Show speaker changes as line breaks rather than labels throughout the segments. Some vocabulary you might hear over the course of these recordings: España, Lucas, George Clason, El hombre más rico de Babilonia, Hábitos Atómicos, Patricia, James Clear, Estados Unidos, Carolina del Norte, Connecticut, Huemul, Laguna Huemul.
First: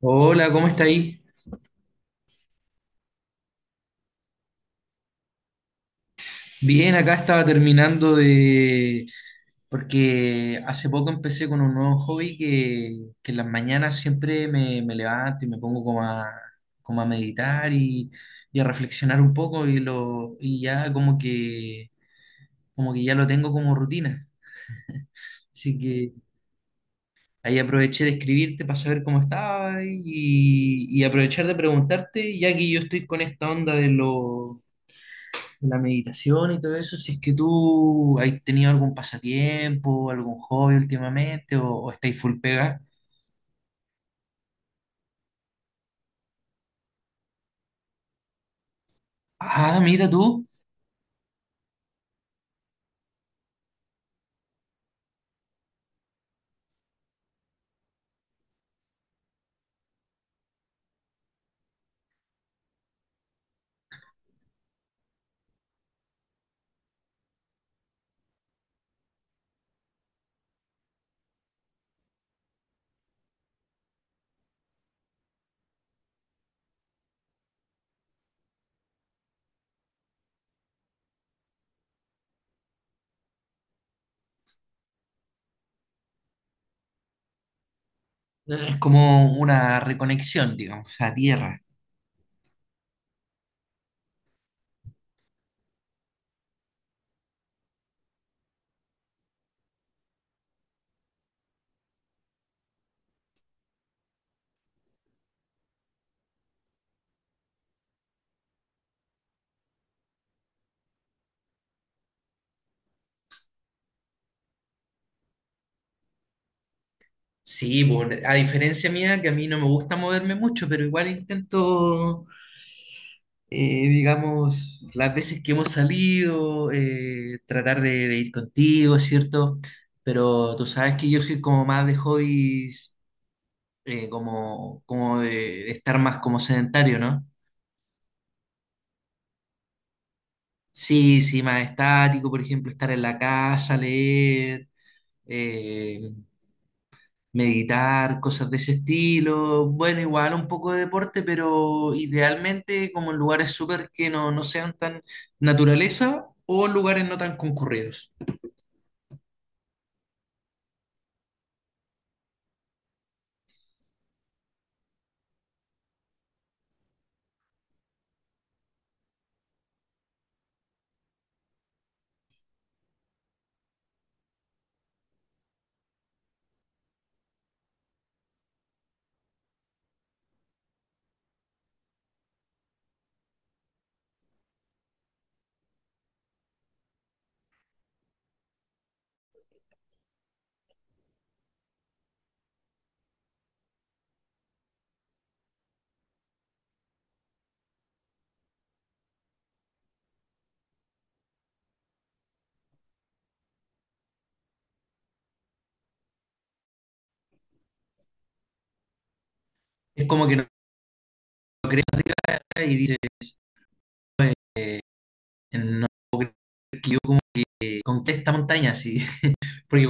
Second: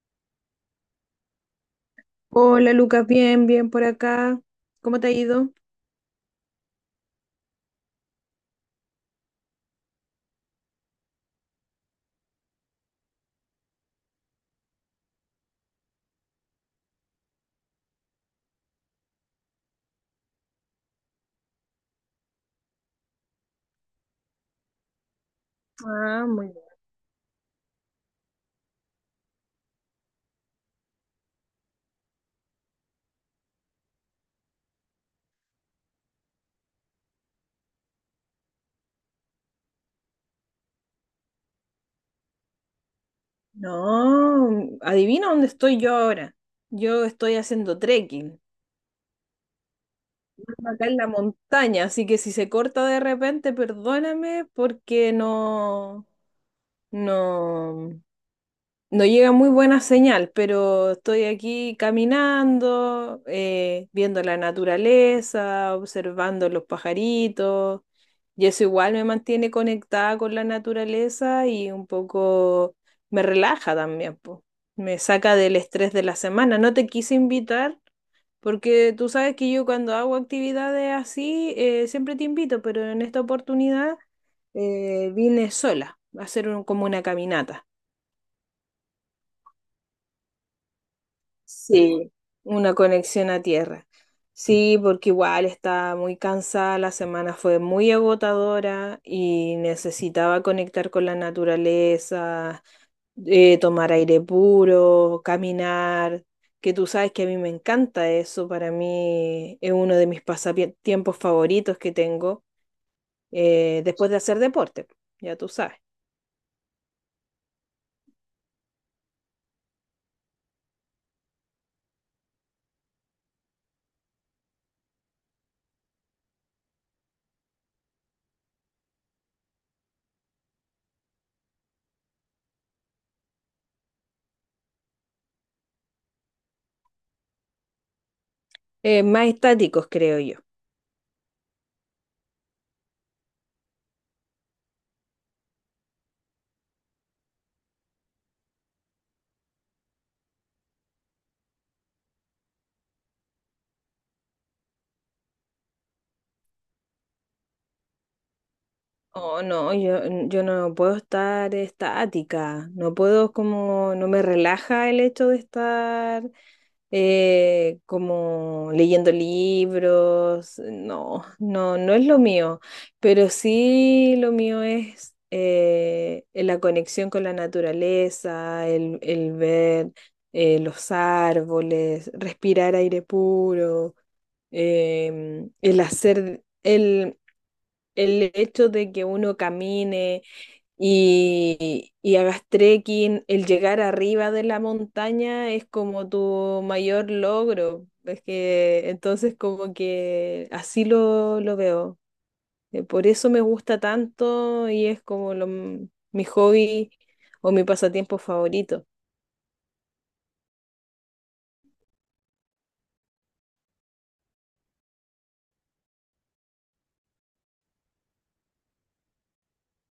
Hola, ¿cómo está ahí?
Hola Lucas, bien, bien por acá. ¿Cómo te ha ido?
Bien, acá estaba terminando de... Porque hace poco empecé con un nuevo hobby que en las mañanas siempre me levanto y me pongo como a meditar y a reflexionar un poco y ya como que ya lo tengo como rutina. Así que
Ah, muy bien.
ahí aproveché de escribirte para saber cómo estaba y aprovechar de preguntarte, ya que yo estoy con esta onda de los la meditación y todo eso, si es que tú has tenido algún pasatiempo, algún hobby últimamente o estáis full pega.
No, adivina dónde estoy yo ahora. Yo estoy haciendo trekking.
Ah, mira tú,
Ando acá en la montaña, así que si se corta de repente, perdóname porque no, no. No llega muy buena señal, pero estoy aquí caminando, viendo la naturaleza, observando los pajaritos, y eso igual me mantiene conectada con la naturaleza y un poco me relaja también, po. Me saca del estrés de la semana. No te quise invitar porque tú sabes que yo cuando hago actividades así, siempre te invito, pero en esta oportunidad, vine sola a hacer como una caminata.
es como una reconexión, digamos, a tierra.
Sí, una conexión a tierra. Sí, porque igual estaba muy cansada, la semana fue muy agotadora y necesitaba conectar con la naturaleza, tomar aire puro, caminar, que tú sabes que a mí me encanta eso, para mí es uno de mis pasatiempos favoritos que tengo después de hacer deporte, ya tú sabes.
Sí, pues, a diferencia mía, que a mí no me gusta moverme mucho, pero igual intento, digamos, las veces que hemos salido, tratar de ir contigo, ¿cierto? Pero tú sabes que yo soy como más de hobbies como, de estar más como sedentario, ¿no?
Más estáticos, creo yo.
Sí, sí, más estático, por ejemplo, estar en la casa, leer, eh, meditar, cosas de ese estilo. Bueno, igual un poco de deporte, pero idealmente como en lugares súper que no, no sean tan naturaleza o en lugares no tan concurridos.
Oh, no, yo no puedo estar estática, no puedo como, no me relaja el hecho de estar como leyendo libros, no, no, no es lo mío, pero sí lo mío es la conexión con la naturaleza, el ver los árboles, respirar aire puro, em, el hacer... El, el hecho de que uno camine y hagas trekking, el llegar arriba de la montaña es como tu mayor logro. Es que entonces como que así lo veo. Por eso me gusta tanto y es como mi hobby o mi pasatiempo favorito.
Es como que no y dice, en, ¿con qué esta montaña? Sí, porque,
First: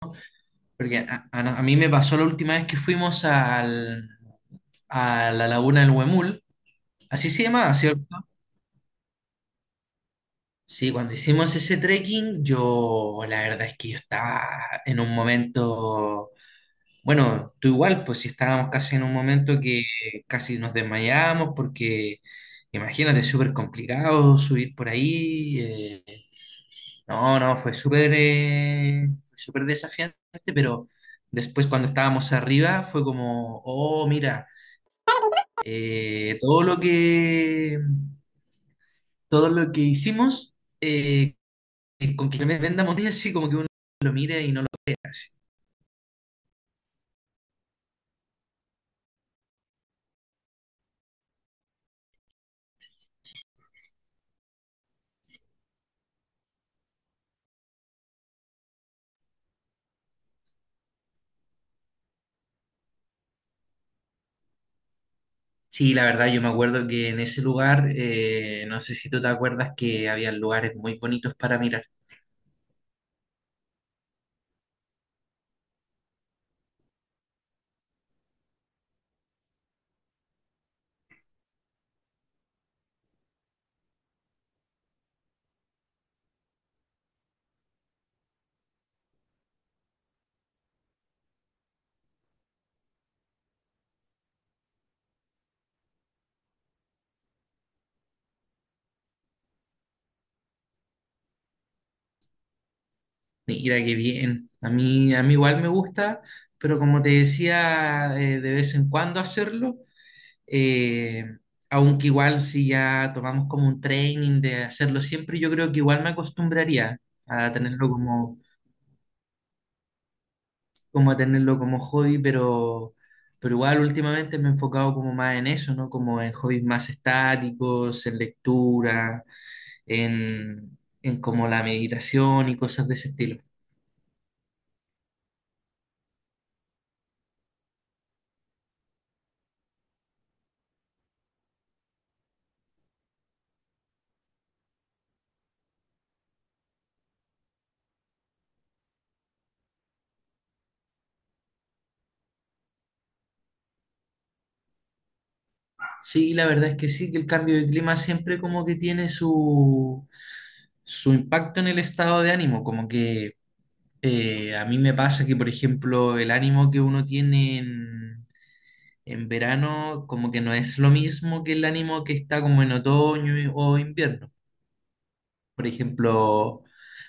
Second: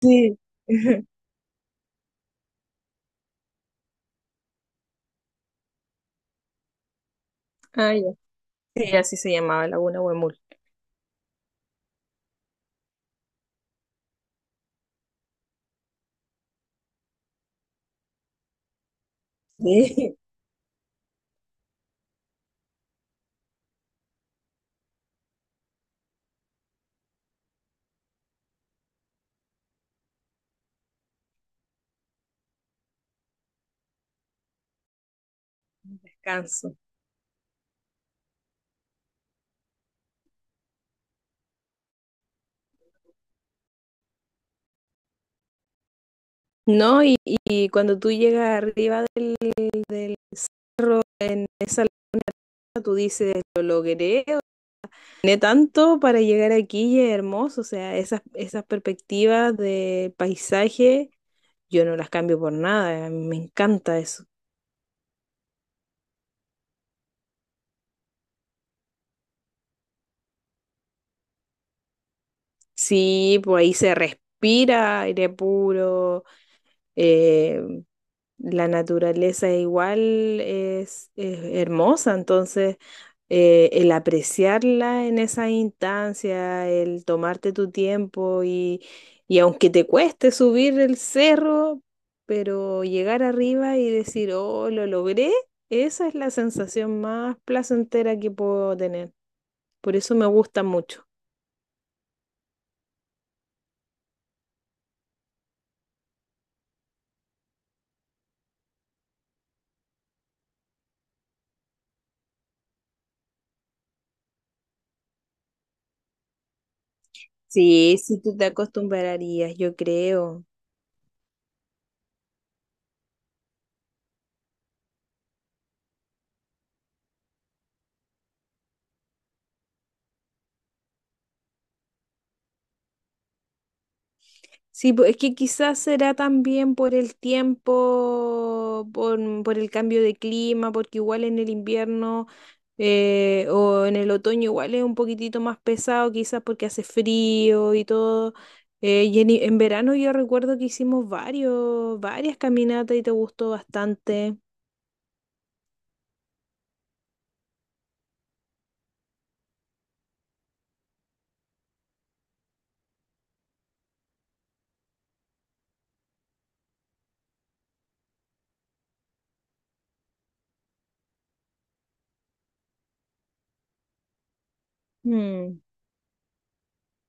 Sí.
porque a mí me pasó la última vez que fuimos al, a la laguna del Huemul. Así se llamaba,
Ah, ya.
¿cierto?
Sí, así se llamaba Laguna Huemul.
Sí, cuando hicimos ese trekking, yo la verdad es que yo estaba en un momento, bueno, tú igual, pues si estábamos casi en un momento que
Sí.
casi nos desmayábamos porque imagínate, es súper complicado subir por ahí. No, no, fue súper desafiante, pero después cuando estábamos arriba fue como, oh, mira, eh, todo
Descanso.
lo que, todo lo que hicimos eh, con que me venda monedas, sí, como que uno... hace.
No, y cuando tú llegas arriba de esa tú dices, lo logré, gané tanto para llegar aquí y es hermoso, o sea, esas perspectivas de paisaje, yo no las cambio por nada, a mí me encanta eso.
Sí, la verdad, yo me acuerdo que en ese lugar, no sé si tú te acuerdas que había lugares muy bonitos para mirar.
Sí, pues ahí se respira aire puro, eh, la naturaleza igual es hermosa, entonces el apreciarla en esa instancia, el tomarte tu tiempo y, aunque te cueste subir el cerro, pero llegar arriba y decir, oh, lo logré, esa es la sensación más placentera que puedo tener. Por eso me gusta mucho.
Mira qué bien. A mí igual me gusta, pero como te decía, de vez en cuando hacerlo, eh, aunque igual si ya tomamos como un training de hacerlo siempre, yo creo que igual me acostumbraría a tenerlo
Sí, sí, tú te acostumbrarías, yo creo.
como a tenerlo como hobby, pero igual últimamente me he enfocado como más en eso, ¿no? Como en hobbies más estáticos, en lectura, en como la meditación y cosas de ese estilo.
Sí, pues, es que quizás será también por el tiempo, por el cambio de clima, porque igual en el invierno o en el otoño igual es un poquitito más pesado, quizás porque hace frío y todo. Y en verano yo recuerdo que hicimos varias caminatas y te gustó bastante.
Sí, la verdad es que sí, que el cambio de clima siempre como que tiene su, su impacto en el estado de ánimo, como que a mí me pasa que, por ejemplo, el ánimo que uno tiene en verano como que no es lo mismo que el ánimo que está como en otoño o invierno.
Mm.
Por ejemplo,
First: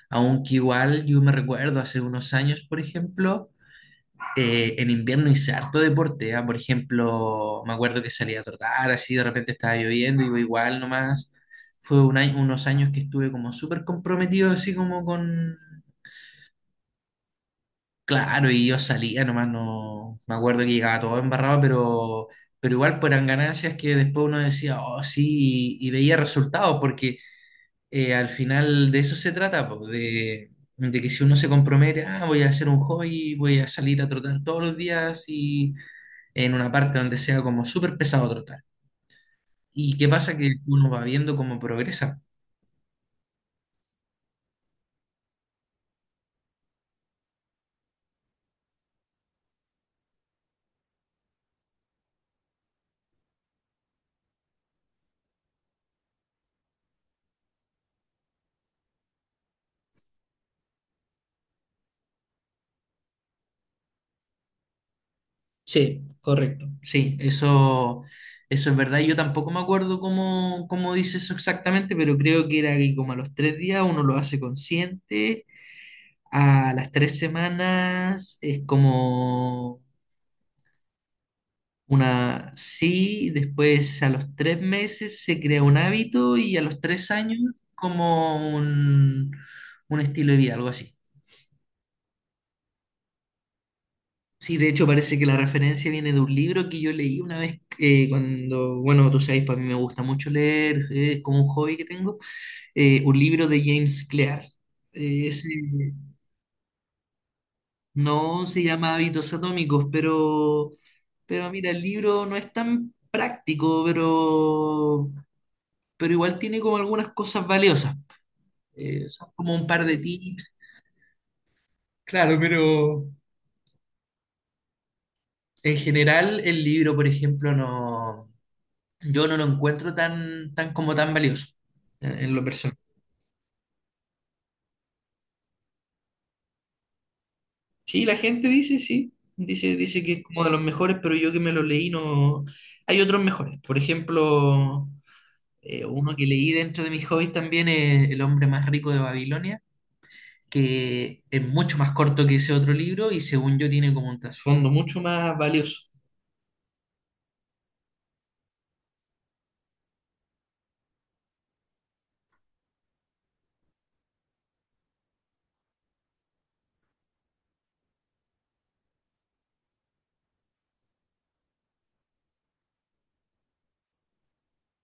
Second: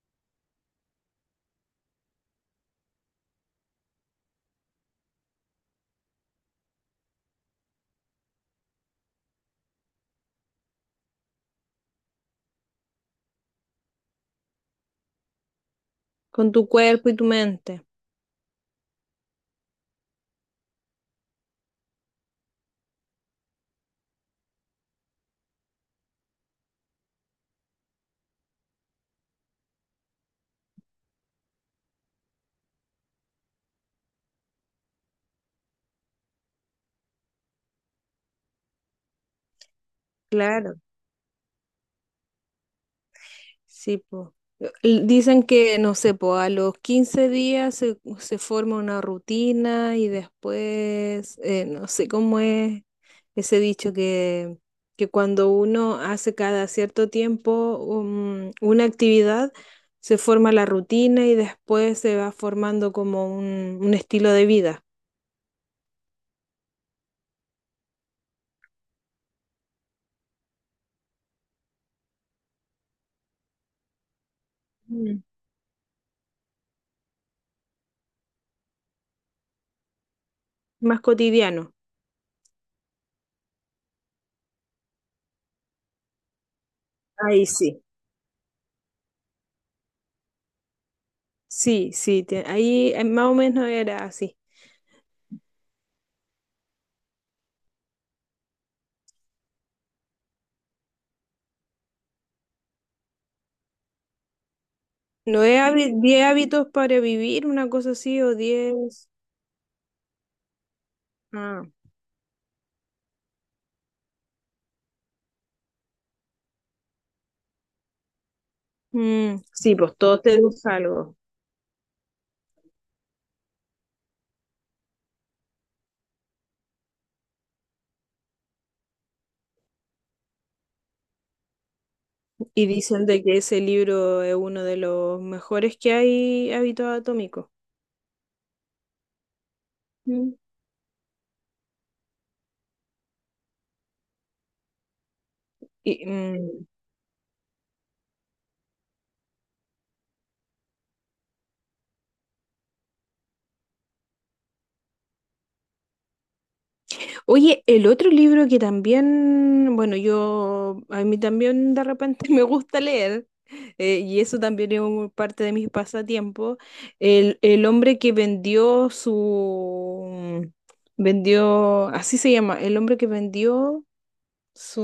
aunque igual yo me recuerdo hace unos años, por ejemplo, en invierno hice harto deporte, ¿ah? Por ejemplo, me acuerdo que salía a trotar, así de repente estaba lloviendo, iba igual nomás. Fue unos años que estuve como súper comprometido, así como con...
Con tu cuerpo y tu mente.
Claro, y yo salía nomás, no... Me acuerdo que llegaba todo embarrado, pero... Pero igual eran ganancias que después uno decía, oh sí, y veía resultados, porque al final de eso se trata, po, de que si uno se compromete, ah, voy a hacer un hobby, voy a salir a trotar todos los días y en una parte donde sea como súper pesado trotar. ¿Y qué pasa? Que
Claro.
uno va viendo cómo progresa.
Sí, po. Dicen que, no sé, po, a los 15 días se forma una rutina y después, no sé cómo es ese dicho que, cuando uno hace cada cierto tiempo una actividad, se forma la rutina y después se va formando como un estilo de vida.
Sí, correcto. Sí, eso es verdad. Yo tampoco me acuerdo cómo, cómo dice eso exactamente, pero creo que era que como a los tres días uno lo hace
Mm.
consciente, a las tres semanas es como
Más cotidiano.
una sí, después a los tres meses se crea un hábito y a los tres años
Ahí sí.
como un estilo de vida, algo así.
Sí, sí, ahí más o menos era así.
Sí, de hecho parece que la referencia viene de un libro que yo leí una vez cuando, bueno, tú sabes, para mí me gusta mucho leer, es como un hobby que tengo, un libro de James Clear.
No
Ese
es 10 hábitos para vivir, una cosa así, o
no se llama
10.
Hábitos Atómicos, pero
Ah,
mira, el libro no es tan práctico, pero igual tiene como algunas cosas valiosas. Son
mm,
como un
sí,
par
pues
de
todos
tips.
tenemos algo.
Claro, pero en general el libro, por ejemplo, no, yo no lo encuentro tan, tan como tan valioso en lo
Y
personal.
dicen de que ese libro es uno de los mejores que hay, hábitos atómicos.
Sí, la gente dice, sí, dice, dice que es
Mm.
como de los mejores, pero yo que me lo leí no... Hay otros mejores. Por ejemplo,
Y,
uno que leí
mm.
dentro de mis hobbies también es El hombre más rico de Babilonia, que es mucho más corto que ese otro libro y según yo tiene como un trasfondo mucho más valioso.
Oye, el otro libro que también, bueno, yo, a mí también de repente me gusta leer, y eso también es parte de mis pasatiempos, el hombre que vendió su, vendió, así se llama, el hombre que vendió su,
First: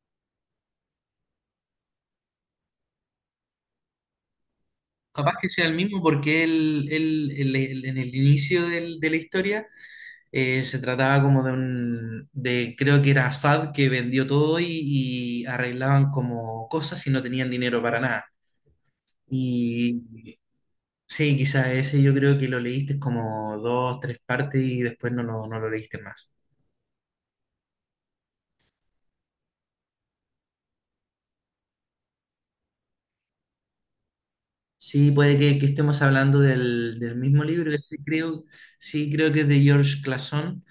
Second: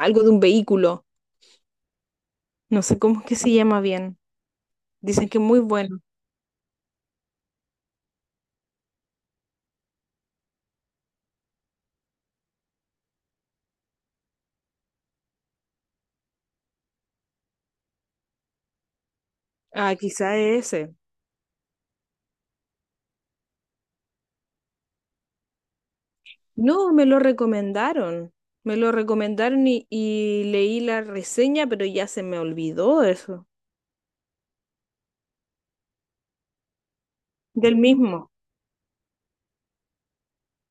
algo de un vehículo, no sé cómo es que se llama bien, dicen
Capaz
que es
que
muy
sea el
bueno,
mismo porque en el inicio de la historia se trataba como de un, de creo que era Assad que vendió todo y arreglaban como cosas y no tenían dinero para nada.
ah,
Y
quizá es ese.
sí, quizás ese yo creo que lo leíste como dos, tres partes y después no, no, no lo leíste más.
No, me lo recomendaron. Me lo recomendaron y leí la reseña, pero ya se me olvidó eso.
Sí, puede que estemos hablando del mismo libro,
Del
ese
mismo.
creo, sí, creo que es de George Clason.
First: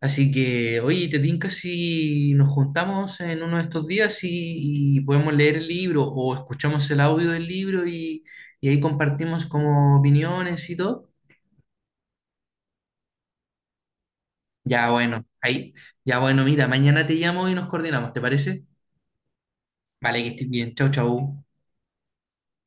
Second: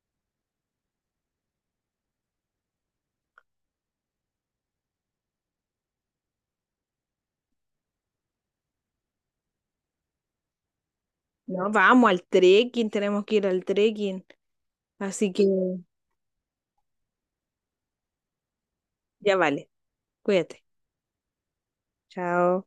Así que, oye, ¿te tinca si nos juntamos en uno de estos días y podemos leer el libro o escuchamos el audio del libro y ahí compartimos como opiniones y todo?
No, vamos al trekking, tenemos que ir al trekking.
Ya, bueno,
Así que
ahí, ya, bueno, mira, mañana te llamo y nos coordinamos, ¿te parece?
ya vale.
Vale, que estés
Cuídate.
bien, chau, chau.
Chao.